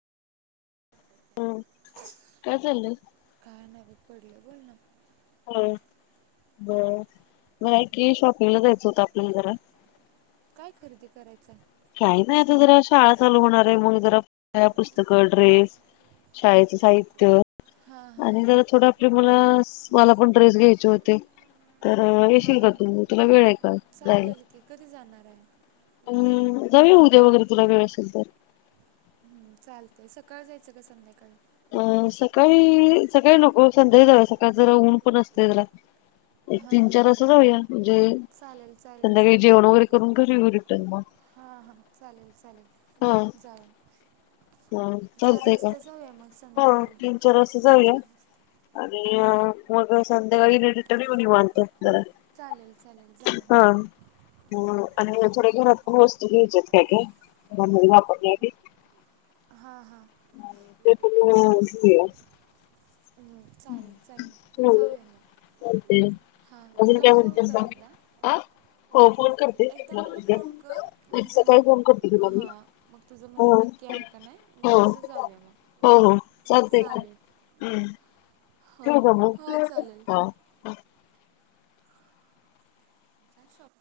हम् काय चाल्लय. पडले बोल ना. हम बर नाही ते शॉपिंगला जायचं होतं आपल्याला जरा. काय खरेदी करायचंय. काही नाही आता जरा शाळा चालू होणार आहे मग जरा पुस्तकं ड्रेस शाळेच साहित्य. हा हा. आणि जरा थोडं आपले मला मला पण ड्रेस घ्यायचे होते तर हा येशील का हा. तू तुला वेळ ऐ का जाईला चालेल की कधी जाणार आहे? जाऊया उद्या वगैरे तुला वेळ असेल तर. हम् चालतय सकाळ जायचं का संध्याकाळी अं सकाळी सकाळी नको संध्याकाळी जाऊया सकाळ जरा ऊन पण असतय जरा एक तीन हां चार हां वाजता जाऊया म्हणजे चालेल चालेल संध्याकाळी जेवण जाऊया वगैरे करून घरी येऊ रिटर्न मग हां हां चालेल हा. चालेल जाऊया ह चार चालतय का वाजता जाऊया मग ह संध्याकाळी तीन चार वाजता तीन जाऊया चार वाजता आणि हां मग संध्याकाळी [unintelligible] निवांत. चालेल चालेल हा जाऊया आणि मग घरात पण वस्तू घ्यायच्या आहेत काय काय? [unintelligible] [inaudible] हां हां. ते पण घेऊया. चालेल चालेल हम्म जाऊया म, चालतंय हा अजून मला काय फोन म्हणतेस कर बाकी? एकदा आ हो फोन करते एकदा तुला मला उद्या. फोन कर उद्या म्हणजे सकाळी मग फोन करते तुला मी. हा, मग तुझं म्हणजे हो नक्की. मग हो तसं जाऊया मग हो हो चालतेय कर चालेल हम्. हां ठेवू का मग हां चालेल हा. ह शप [unintelligible] [inaudible]